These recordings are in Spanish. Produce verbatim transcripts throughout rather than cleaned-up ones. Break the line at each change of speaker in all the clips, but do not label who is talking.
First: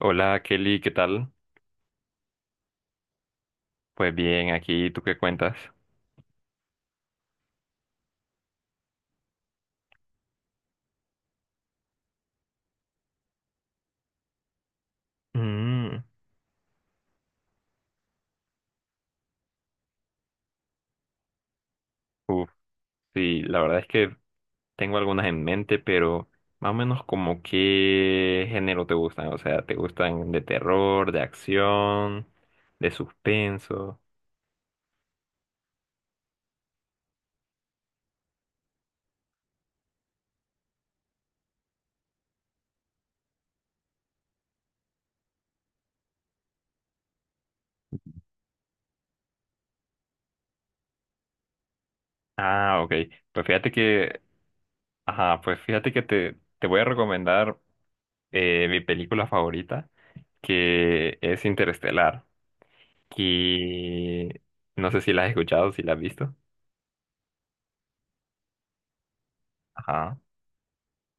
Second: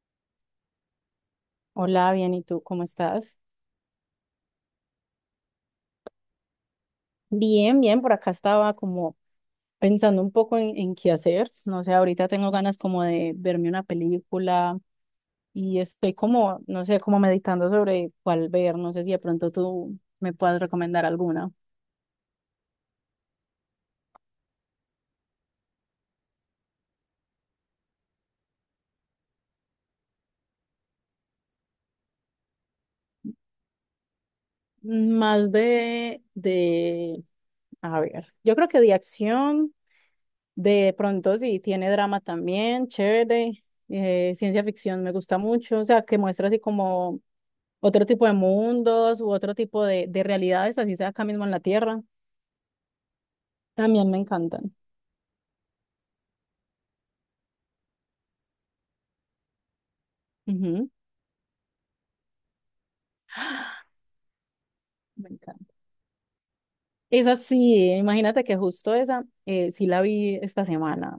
Hola Kelly, ¿qué tal?
Hola, bien, ¿y tú cómo estás?
Pues bien, aquí, ¿tú qué cuentas?
Bien, bien, por acá estaba como pensando un poco en, en qué hacer. No sé, ahorita tengo ganas como de verme una película y
Mm,
estoy como, no sé, como meditando sobre cuál ver. No sé si de pronto tú me puedas recomendar alguna.
uf, sí, la verdad es que tengo algunas en mente, pero más o menos como qué género te gustan, o sea, ¿te gustan de terror, de acción, de suspenso?
Más de, de, a ver, yo creo que de acción, de pronto sí, tiene drama también, chévere. Eh, ciencia ficción me gusta mucho, o sea, que muestra así como otro tipo de mundos u otro tipo de, de realidades, así sea acá mismo en la Tierra.
Ah, ok, pues fíjate
También me
que,
encantan.
ajá, pues fíjate que te, te voy a recomendar eh, mi película favorita,
Ujú.
que es Interestelar, y no sé si la
Me
has
encanta.
escuchado, si la has visto.
Esa sí, imagínate que justo esa, eh, sí la
Ajá.
vi esta semana,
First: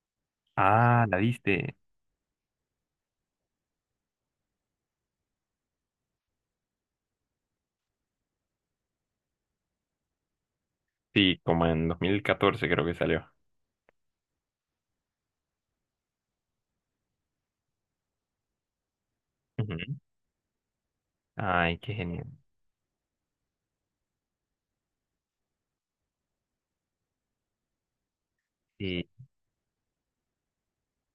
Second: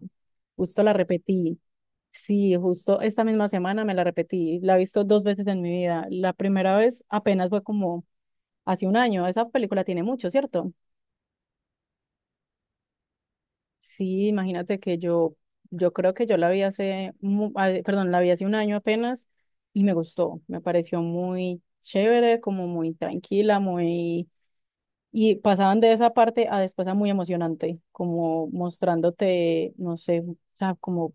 justo la
Ah, la
repetí.
viste.
Sí, justo esta misma semana me la repetí, la he visto dos veces en mi vida. La primera vez apenas fue como hace un año, esa película tiene mucho, ¿cierto?
Sí, como en dos mil catorce creo que salió.
Sí, imagínate que yo, yo creo que yo la vi hace, mu- ah, perdón, la vi hace un año apenas y
Ujú.
me gustó, me pareció muy
Ay, qué genial.
chévere, como muy tranquila, muy... Y pasaban de esa parte a después a muy emocionante, como
Sí,
mostrándote, no sé, o sea, como,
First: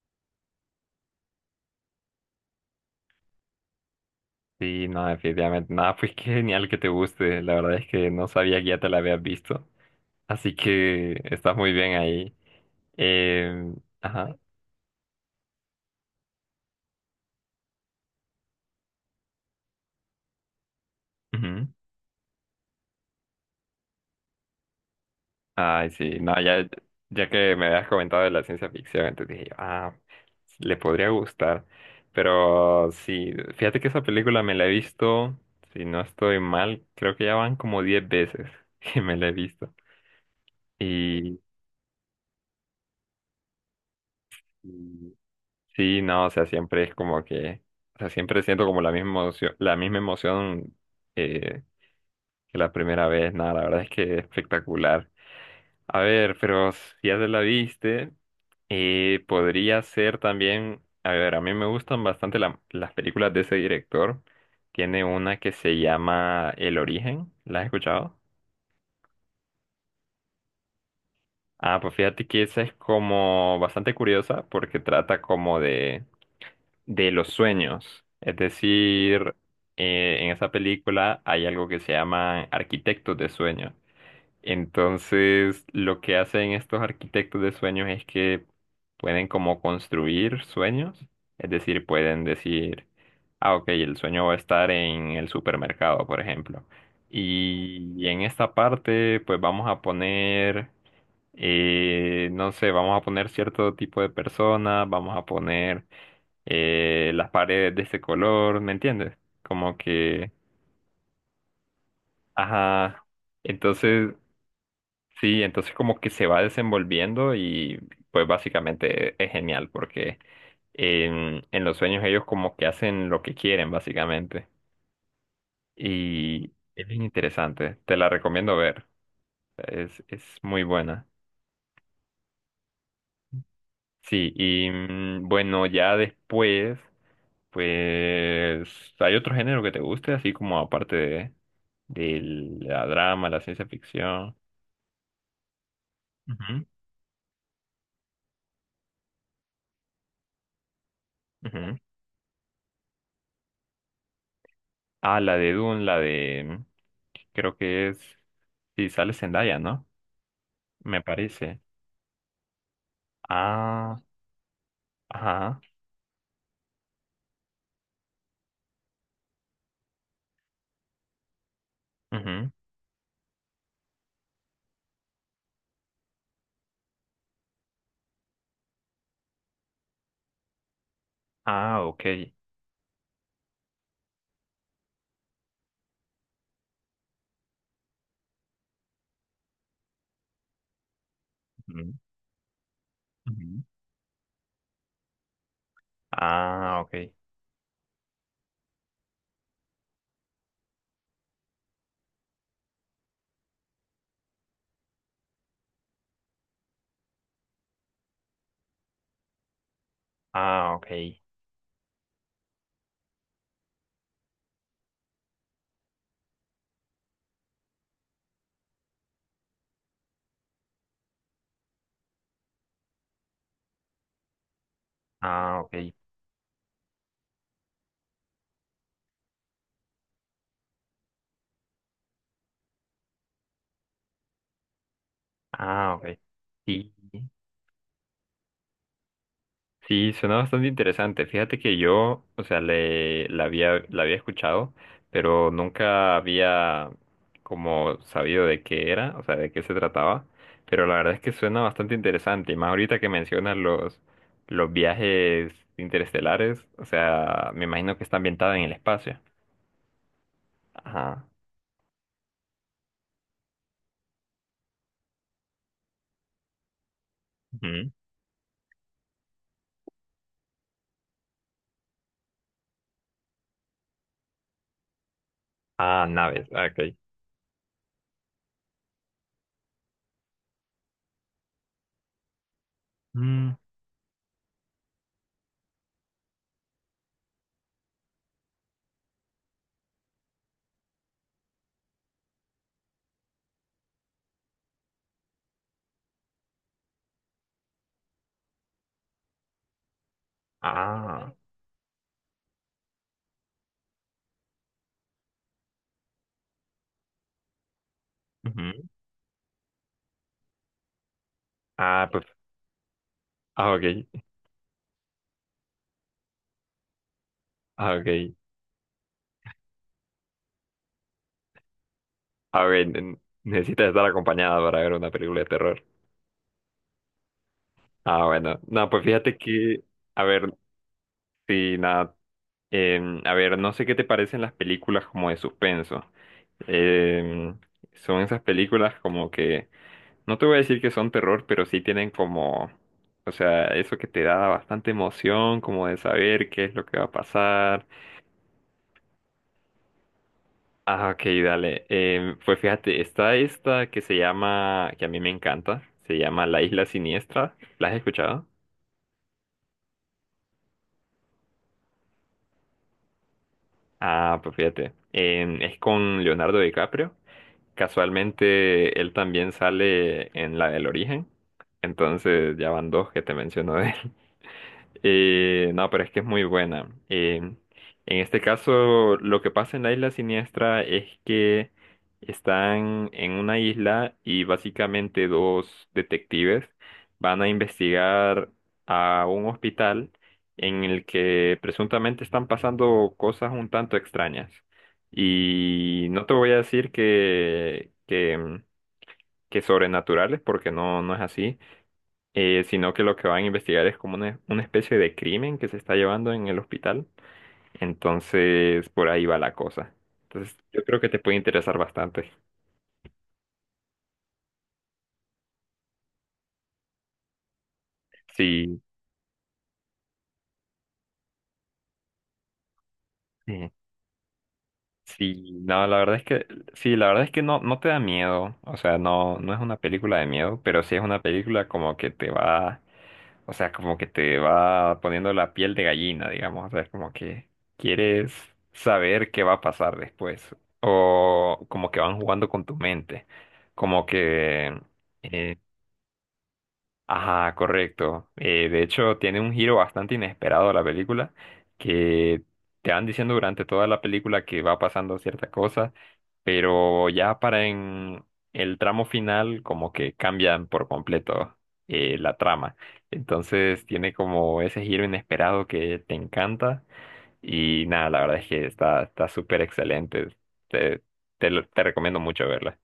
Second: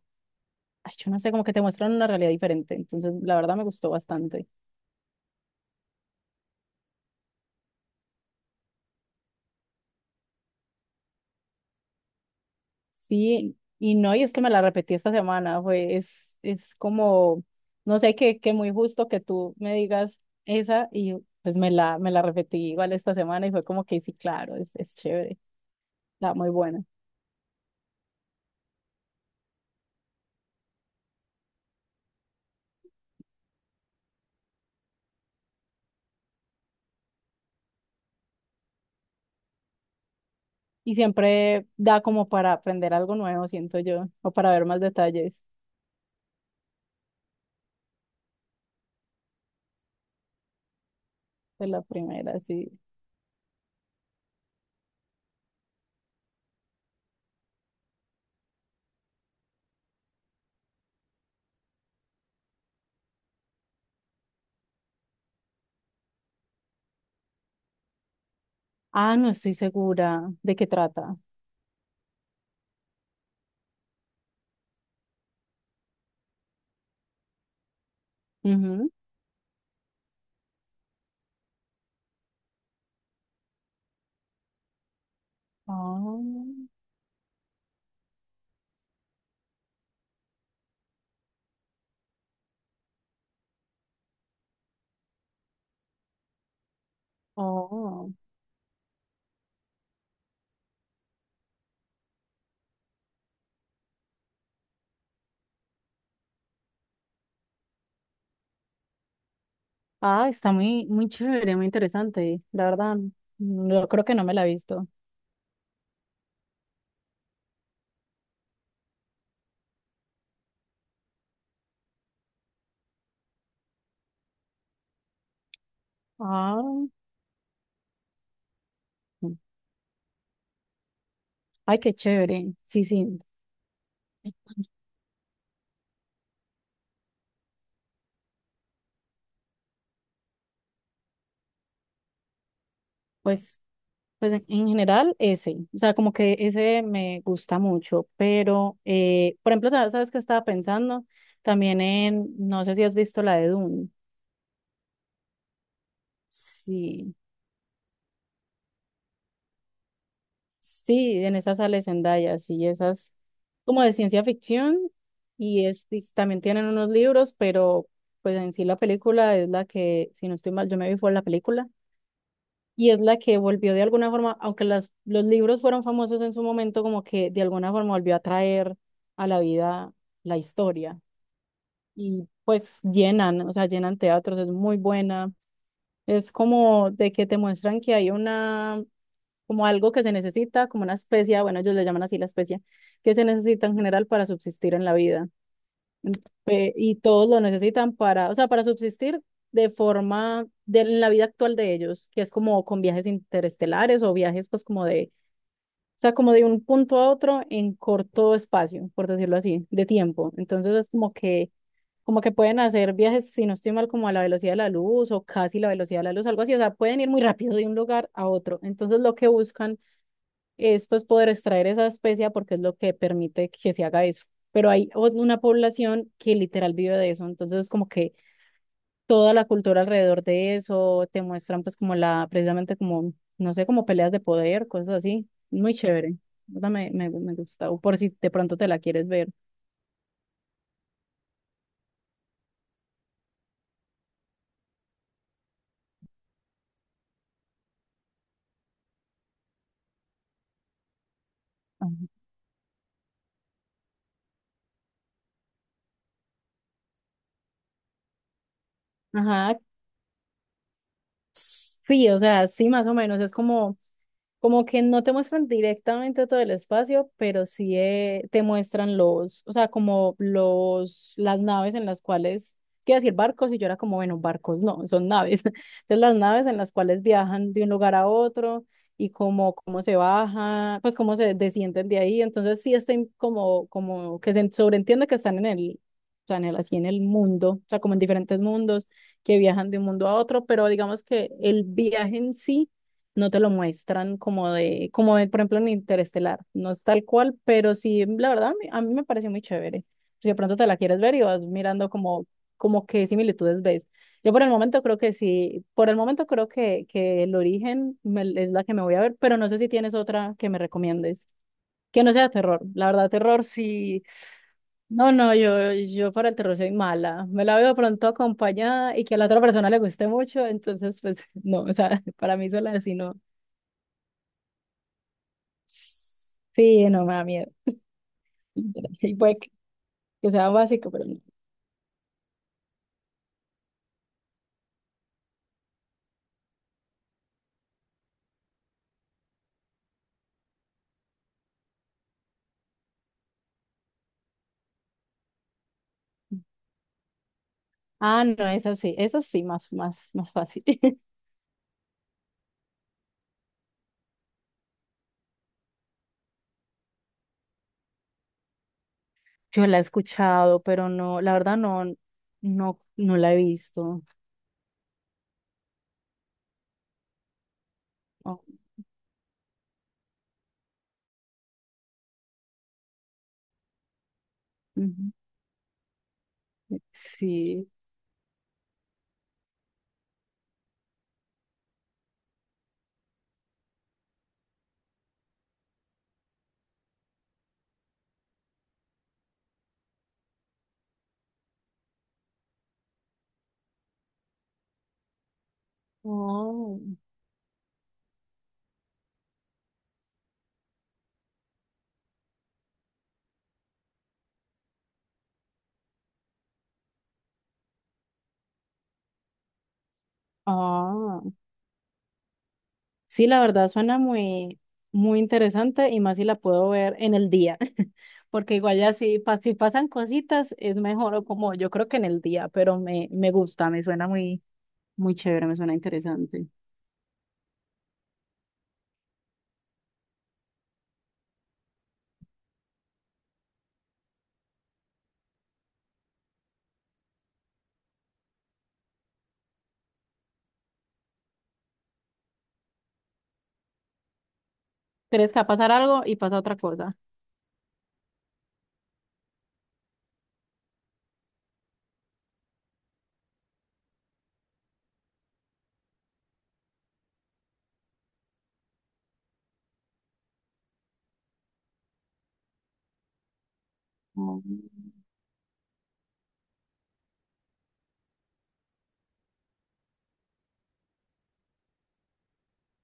ay, yo no sé, como que te muestran una realidad diferente. Entonces, la verdad me gustó bastante.
sí, no, definitivamente. Nada, pues qué genial que te guste. La verdad es que no sabía que ya te la habías visto. Así que estás muy bien ahí.
Sí,
Eh,
y no, y es
ajá.
que me la repetí esta semana, fue, es, es como, no sé, que, que muy justo que tú me digas esa y pues
Ujú.
me la, me la repetí igual esta semana y fue como que sí, claro, es, es chévere,
Ay, sí,
está
no,
muy
ya,
buena.
ya que me habías comentado de la ciencia ficción, entonces dije, ah, le podría gustar. Pero sí, fíjate que esa película me la he visto, si no estoy mal, creo que ya van como diez veces que me la he visto.
Y
Y,
siempre da como para aprender algo nuevo, siento yo, o para ver más
y
detalles
sí, no, o sea, siempre es como que, o sea, siempre siento como la misma emoción, la misma emoción eh,
de la primera,
que
sí.
la primera vez. Nada, la verdad es que es espectacular. A ver, pero si ya se la viste, eh, podría ser también, a ver, a mí me gustan bastante la- las películas de ese director. Tiene una que se llama El Origen, ¿la has escuchado?
Ah, no estoy segura de qué trata.
Ah, pues fíjate que esa es como bastante curiosa porque trata como de, de los sueños. Es
Ujú.
decir, eh, en esa película hay algo que se llama arquitectos de sueños. Entonces, lo que
Oh,
hacen estos arquitectos de sueños es que pueden como construir sueños, es decir, pueden decir, ah, ok, el sueño va a estar en el supermercado, por ejemplo. Y, y
oh.
en esta parte, pues vamos a poner, eh, no sé, vamos a poner cierto tipo de personas, vamos a poner eh, las paredes de ese color, ¿me entiendes? Como
Ah,
que,
está muy, muy chévere, muy interesante, la
ajá.
verdad. Mm, yo creo
Entonces,
que no me la he visto.
sí, entonces como que se va desenvolviendo y pues básicamente es genial porque en, en los sueños ellos como que hacen lo que quieren básicamente y es
Ah,
bien interesante, te la recomiendo ver, es, es muy buena.
ay, qué chévere. Sí, sí.
Sí, y mm, bueno, ya después pues hay otro género que te guste, así como aparte de, de la drama, la
Pues,
ciencia
pues
ficción.
en en general ese. O sea, como que
Ujú,
ese me gusta mucho. Pero, eh, por ejemplo, ta- ¿sabes qué estaba pensando?
ujú.
También en, no sé si has visto la de Dune.
Ah, la de Dune, la de mm,
Sí.
creo que es. Sí, sale Zendaya, ¿no? Me
Sí, en esa
parece.
sale Zendaya, sí, esas como de
Ah,
ciencia ficción
ajá.
y, es, y también tienen unos libros, pero pues en sí la película es la que, si no estoy mal, yo me vi fue la película
Ujú.
y es la que volvió de alguna forma, aunque las, los libros fueron famosos en su momento, como que de alguna forma volvió a traer a la vida la historia
Ah,
y
ok.
pues llenan, o sea, llenan teatros, es muy buena, es como de que te muestran que hay una como algo que se necesita, como una especia, bueno, ellos le
Ujú,
llaman así la especia, que se
ujú.
necesita en general para subsistir en la vida. Eh,
Ah,
y
ok.
todos lo necesitan para, o sea, para subsistir de forma, de, en la vida actual de ellos, que es como con viajes interestelares o viajes pues como de, o sea, como de un punto a otro en corto espacio, por decirlo así, de tiempo.
Ah,
Entonces
ok.
es como que como que pueden hacer viajes, si no estoy mal, como a la velocidad de la luz o casi la velocidad de la luz, algo así, o sea, pueden ir muy rápido de un lugar a otro. Entonces, lo que buscan es pues poder extraer esa especia porque es lo que permite que se haga eso. Pero hay una
Ah, ok.
población que literal vive de eso, entonces es como que toda la cultura alrededor de eso te muestran pues como la, precisamente como, no sé, como peleas de poder, cosas así. Muy
Ah,
chévere.
ok.
Esa Me,
Sí.
me, me gusta, o por si de pronto te la quieres ver.
Sí, suena bastante interesante. Fíjate que yo, o sea, le, la había, la había escuchado, pero nunca había como sabido de qué era, o sea, de qué se trataba. Pero la verdad es que suena
Ah,
bastante interesante. Y más ahorita que mencionas los, los viajes interestelares, o sea, me imagino que está ambientada en el espacio.
ajá,
Ajá.
sí, o sea, sí, más o menos, es como como que no te muestran directamente todo el espacio, pero sí
Ujú.
eh, te muestran los, o sea, como los, las naves en las cuales, quiero decir barcos, y yo era como, bueno, barcos no, son naves. Entonces
Ah,
las
naves,
naves en
ah,
las
ok.
cuales viajan de un lugar a otro y como cómo se baja, pues cómo se descienden de ahí. Entonces sí estén
Mm,
como, como que se sobreentiende que están en el, o sea, en el, así en el mundo, o sea, como en diferentes mundos que viajan de un mundo a otro, pero digamos que el viaje en sí no te lo muestran como de, como de, por ejemplo, en Interestelar. No es tal cual, pero sí, la verdad, a mí, a mí me pareció muy chévere. Si de pronto te la quieres ver y
ah,
vas mirando como, como qué similitudes ves. Yo por el momento creo que sí, por el momento creo que, que el origen me- es la que me
ujú.
voy a ver, pero no sé si tienes otra que me recomiendes. Que
Ah,
no
pues,
sea terror. La verdad, terror
ah,
sí.
ok,
No, no, yo, yo para el terror soy mala. Me la veo
ah,
pronto
ok.
acompañada y que a la otra persona le guste mucho, entonces, pues, no, o sea, para mí
A
sola
ver,
así no.
ne- necesitas estar acompañada para ver una película de terror.
Sí, no me da miedo.
Ah, bueno. No, pues
Y
fíjate
puede que
que, a
que sea
ver,
básico, pero no.
sí, nada. Em, a ver, no sé qué te parecen las películas como de suspenso. Em, son esas películas como que, no te voy a decir que son terror, pero sí tienen como, o sea, eso que te da bastante emoción, como de saber qué es lo que va a pasar.
Ah, no, es así, es así, más, más, más fácil.
Ah, ok, dale. Em, pues fíjate, está esta que se llama, que a mí me encanta, se llama La Isla Siniestra. ¿La has escuchado?
Yo la he escuchado, pero no, la verdad no, no, no la he visto.
Ah, pues fíjate, en- es con Leonardo DiCaprio.
Oh,
Casualmente él también sale en la del origen, entonces ya van dos que te menciono de él.
ujú.
Eh, no, pero es que es muy buena. Eh, en
Sí.
este caso, lo que pasa en la isla siniestra es que están en una isla y básicamente dos detectives van a investigar a un hospital en el que presuntamente están pasando cosas un tanto extrañas. Y no te voy a
Oh,
decir que, que, que sobrenaturales, porque no, no es así eh, sino que lo que van a investigar es como una, una especie de crimen que se está llevando en el hospital. Entonces, por ahí va la cosa. Entonces, yo creo que te
ah.
puede interesar bastante.
Sí, la verdad suena muy, muy interesante y más si la puedo ver en el día, porque igual
Sí,
ya si, pa- si pasan cositas es mejor o como yo creo que en el día, pero me, me
sí,
gusta, me suena muy, muy chévere,
sí,
me suena
no, la verdad es que,
interesante.
sí, la verdad es que no, no te da miedo, o sea, no, no es una película de miedo, pero sí es una película como que te va. O sea, como que te va poniendo la piel de gallina, digamos. O sea, es como que quieres saber qué va a pasar después. O como que van jugando con tu mente. Como que
¿Crees que va a
eh,
pasar algo y pasa otra cosa?
ajá, correcto. Eh, de hecho, tiene un giro bastante inesperado la película, que te van diciendo durante toda la película que va pasando cierta cosa, pero ya para en el tramo final como que cambian por completo eh, la trama. Entonces tiene como ese
Mm.
giro inesperado que te encanta y nada, la verdad es que está está súper excelente. Te, te, lo- te recomiendo mucho verla.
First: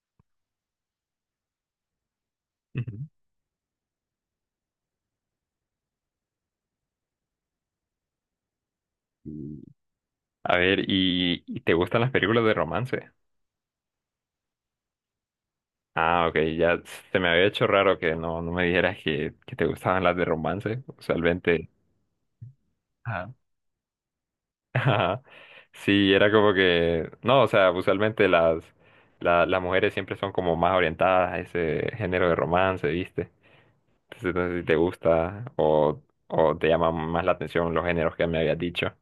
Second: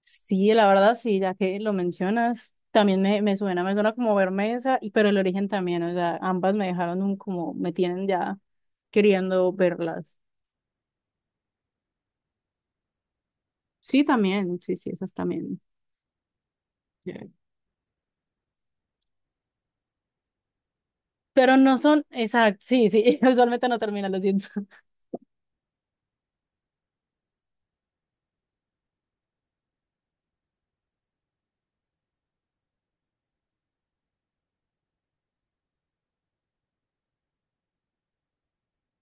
Sí, la verdad sí, ya que lo mencionas,
Ujú.
también me, me suena, me suena como Bermesa, y, pero el origen también, o sea, ambas me dejaron un como, me tienen ya queriendo
Y-
verlas.
A ver, ¿y, y te gustan las películas de romance?
Sí, también, sí, sí, esas también.
Ah, ok, ya se me
Bien.
había hecho raro que no, no me dijeras que, que te gustaban las de romance.
Pero
Usualmente,
no son, exacto, sí, sí,
ajá.
usualmente no termina, lo siento.
Ajá, sí, era como que, no, o sea, usualmente las, la- las mujeres siempre son como más orientadas a ese género de romance, ¿viste? Entonces, no sé si te gusta o, o te llaman más la atención los géneros que me habías dicho.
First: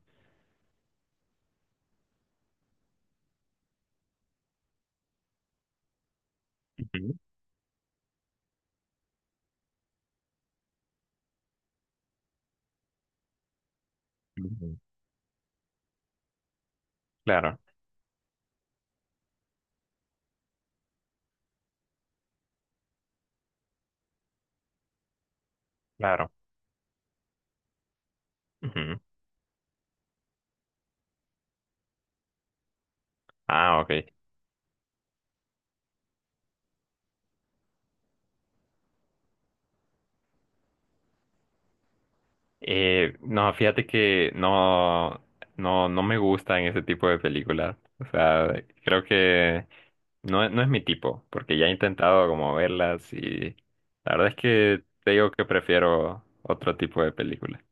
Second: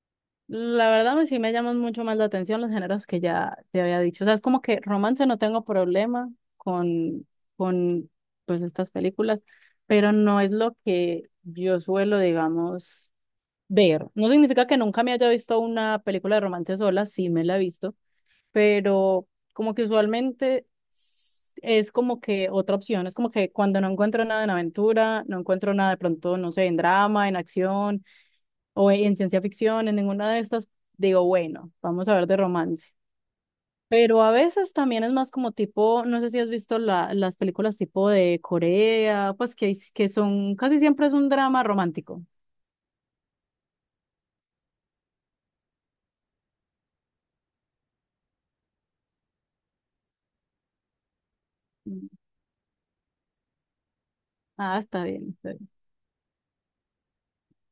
La verdad, me- sí me llaman mucho más la atención los géneros que ya te había dicho. O sea, es como que romance no tengo problema
Ujú,
con, con pues estas películas, pero no es lo que yo suelo, digamos, ver. No significa
ujú.
que nunca me haya visto una película de romance sola, sí me la
Claro,
he visto, pero como que usualmente s- es como que otra opción. Es como que cuando no encuentro nada en aventura, no encuentro nada de
claro.
pronto, no sé, en drama, en acción o
Ujú.
en ciencia ficción, en ninguna de estas, digo, bueno, vamos a ver de romance.
Ah, ok.
Pero a veces también es más como tipo, no sé si has visto la, las películas tipo de Corea, pues que, que son, casi siempre es un drama romántico.
Eh, no, fíjate que no, no, no me gustan ese tipo de películas. O sea, creo que no, no es mi tipo, porque ya he
Mm.
intentado como verlas y la verdad es
Ah,
que
está
te digo
bien,
que
está bien.
prefiero otro tipo de películas.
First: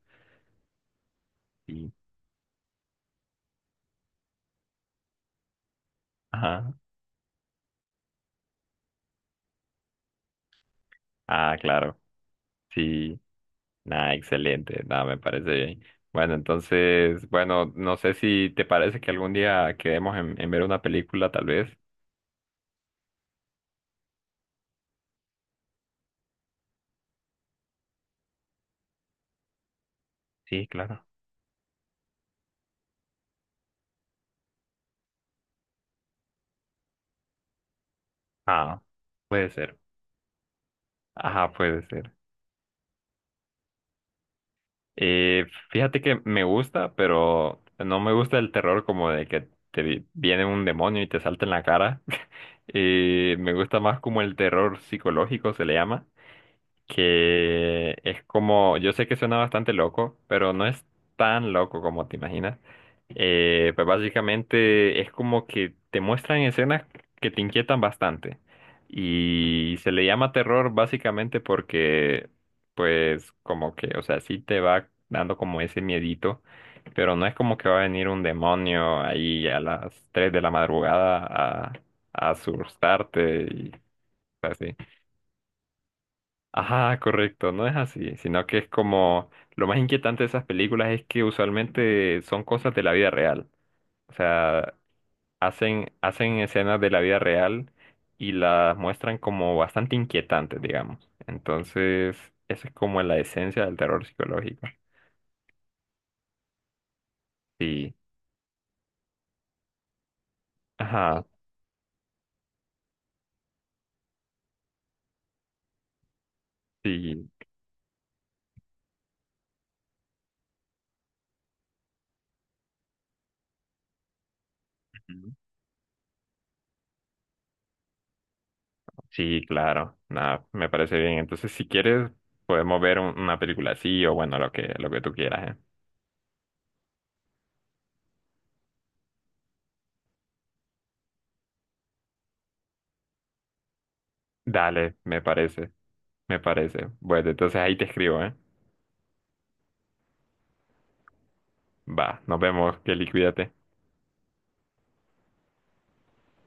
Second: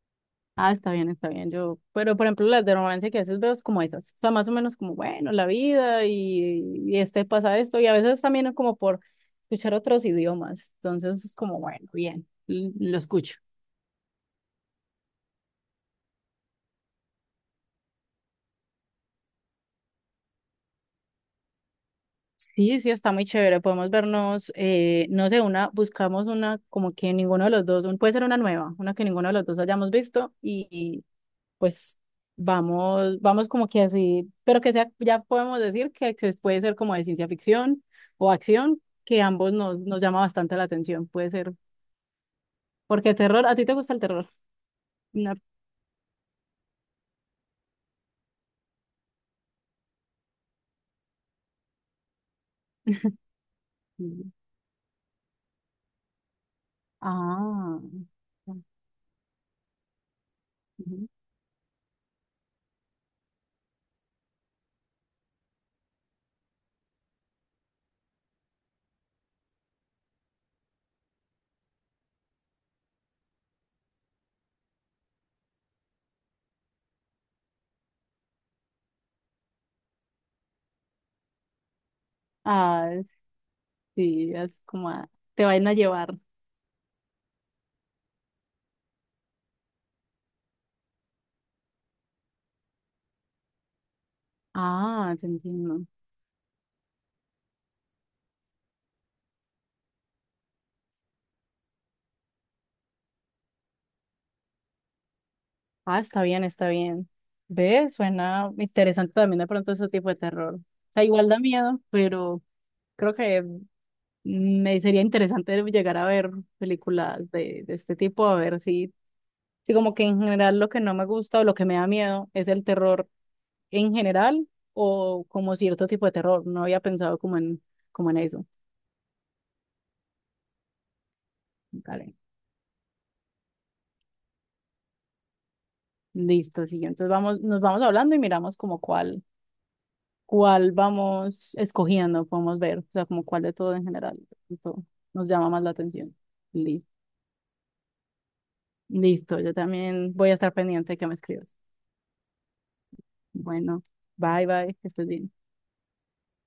Ah, está bien, está bien. Yo,
Sí.
pero por ejemplo, las de romance que a veces veo es como esas. O sea, más o menos como, bueno, la vida y,
Ajá.
y este pasa esto. Y a veces también es como por escuchar otros idiomas. Entonces es
Ah,
como, bueno,
claro.
bien, l- lo
Sí.
escucho.
Nada, excelente. Nada, me parece bien. Bueno, entonces, bueno, no sé si te parece que algún día quedemos en, en ver una película, tal vez.
Sí, sí, está muy chévere. Podemos vernos, eh, no sé, una, buscamos una como que ninguno de los dos, un- puede ser una nueva, una que ninguno de los dos hayamos visto
Sí,
y,
claro.
y, pues vamos, vamos como que así, pero que sea, ya podemos decir que se puede ser como de ciencia ficción o acción,
Ah,
que
puede
ambos
ser.
nos, nos llama bastante la atención, puede
Ajá,
ser,
puede ser.
porque terror, ¿a ti te gusta el terror? No.
Y fíjate que me gusta, pero no me gusta el terror como de que te vi- viene un demonio y te salta en la cara. Y me gusta más como el terror psicológico se le llama,
Ah,
que es como, yo sé que suena bastante loco, pero no es
ujú.
tan loco como te imaginas. Eh, pues básicamente es como que te muestran escenas que te inquietan bastante. Y se le llama terror básicamente porque, pues, como que, o sea, sí te va dando como ese miedito, pero no es como que va a venir un demonio ahí a las tres de la madrugada a, a
Ah,
asustarte y
sí, es
así.
como, a- te van a llevar.
Ajá, correcto, no es así, sino que es como lo más inquietante de esas películas es que usualmente son cosas de la vida real, o sea,
Ah, te entiendo.
hacen, hacen escenas de la vida real y las muestran como bastante inquietantes, digamos. Entonces, eso es como la esencia del terror psicológico.
Ah, está bien, está bien.
Sí,
¿Ves? Suena interesante también de pronto ese tipo de terror. O sea,
ajá,
igual da miedo, pero creo que me sería interesante llegar a ver
sí,
películas de, de este tipo, a ver si, si como que en general lo que no me gusta o lo que me da miedo es el terror en general o
ujú.
como cierto tipo de terror. No había pensado como en, como en eso.
Sí, claro, nada, me parece bien. Entonces, si quieres,
Vale.
podemos ver un- una película así o bueno, lo que, lo que tú quieras, ¿eh?
Listo, sí. Entonces vamos, nos vamos hablando y miramos como cuál. Cuál vamos escogiendo, podemos ver, o sea, como cuál de todo en general de todo,
Dale, me
nos llama más
parece.
la atención.
Me
Listo.
parece. Bueno, entonces ahí te escribo, ¿eh?
Listo, yo también voy a estar pendiente de que me escribas.
Va, nos vemos, Kelly, cuídate.
Bueno, bye bye, que estés bien.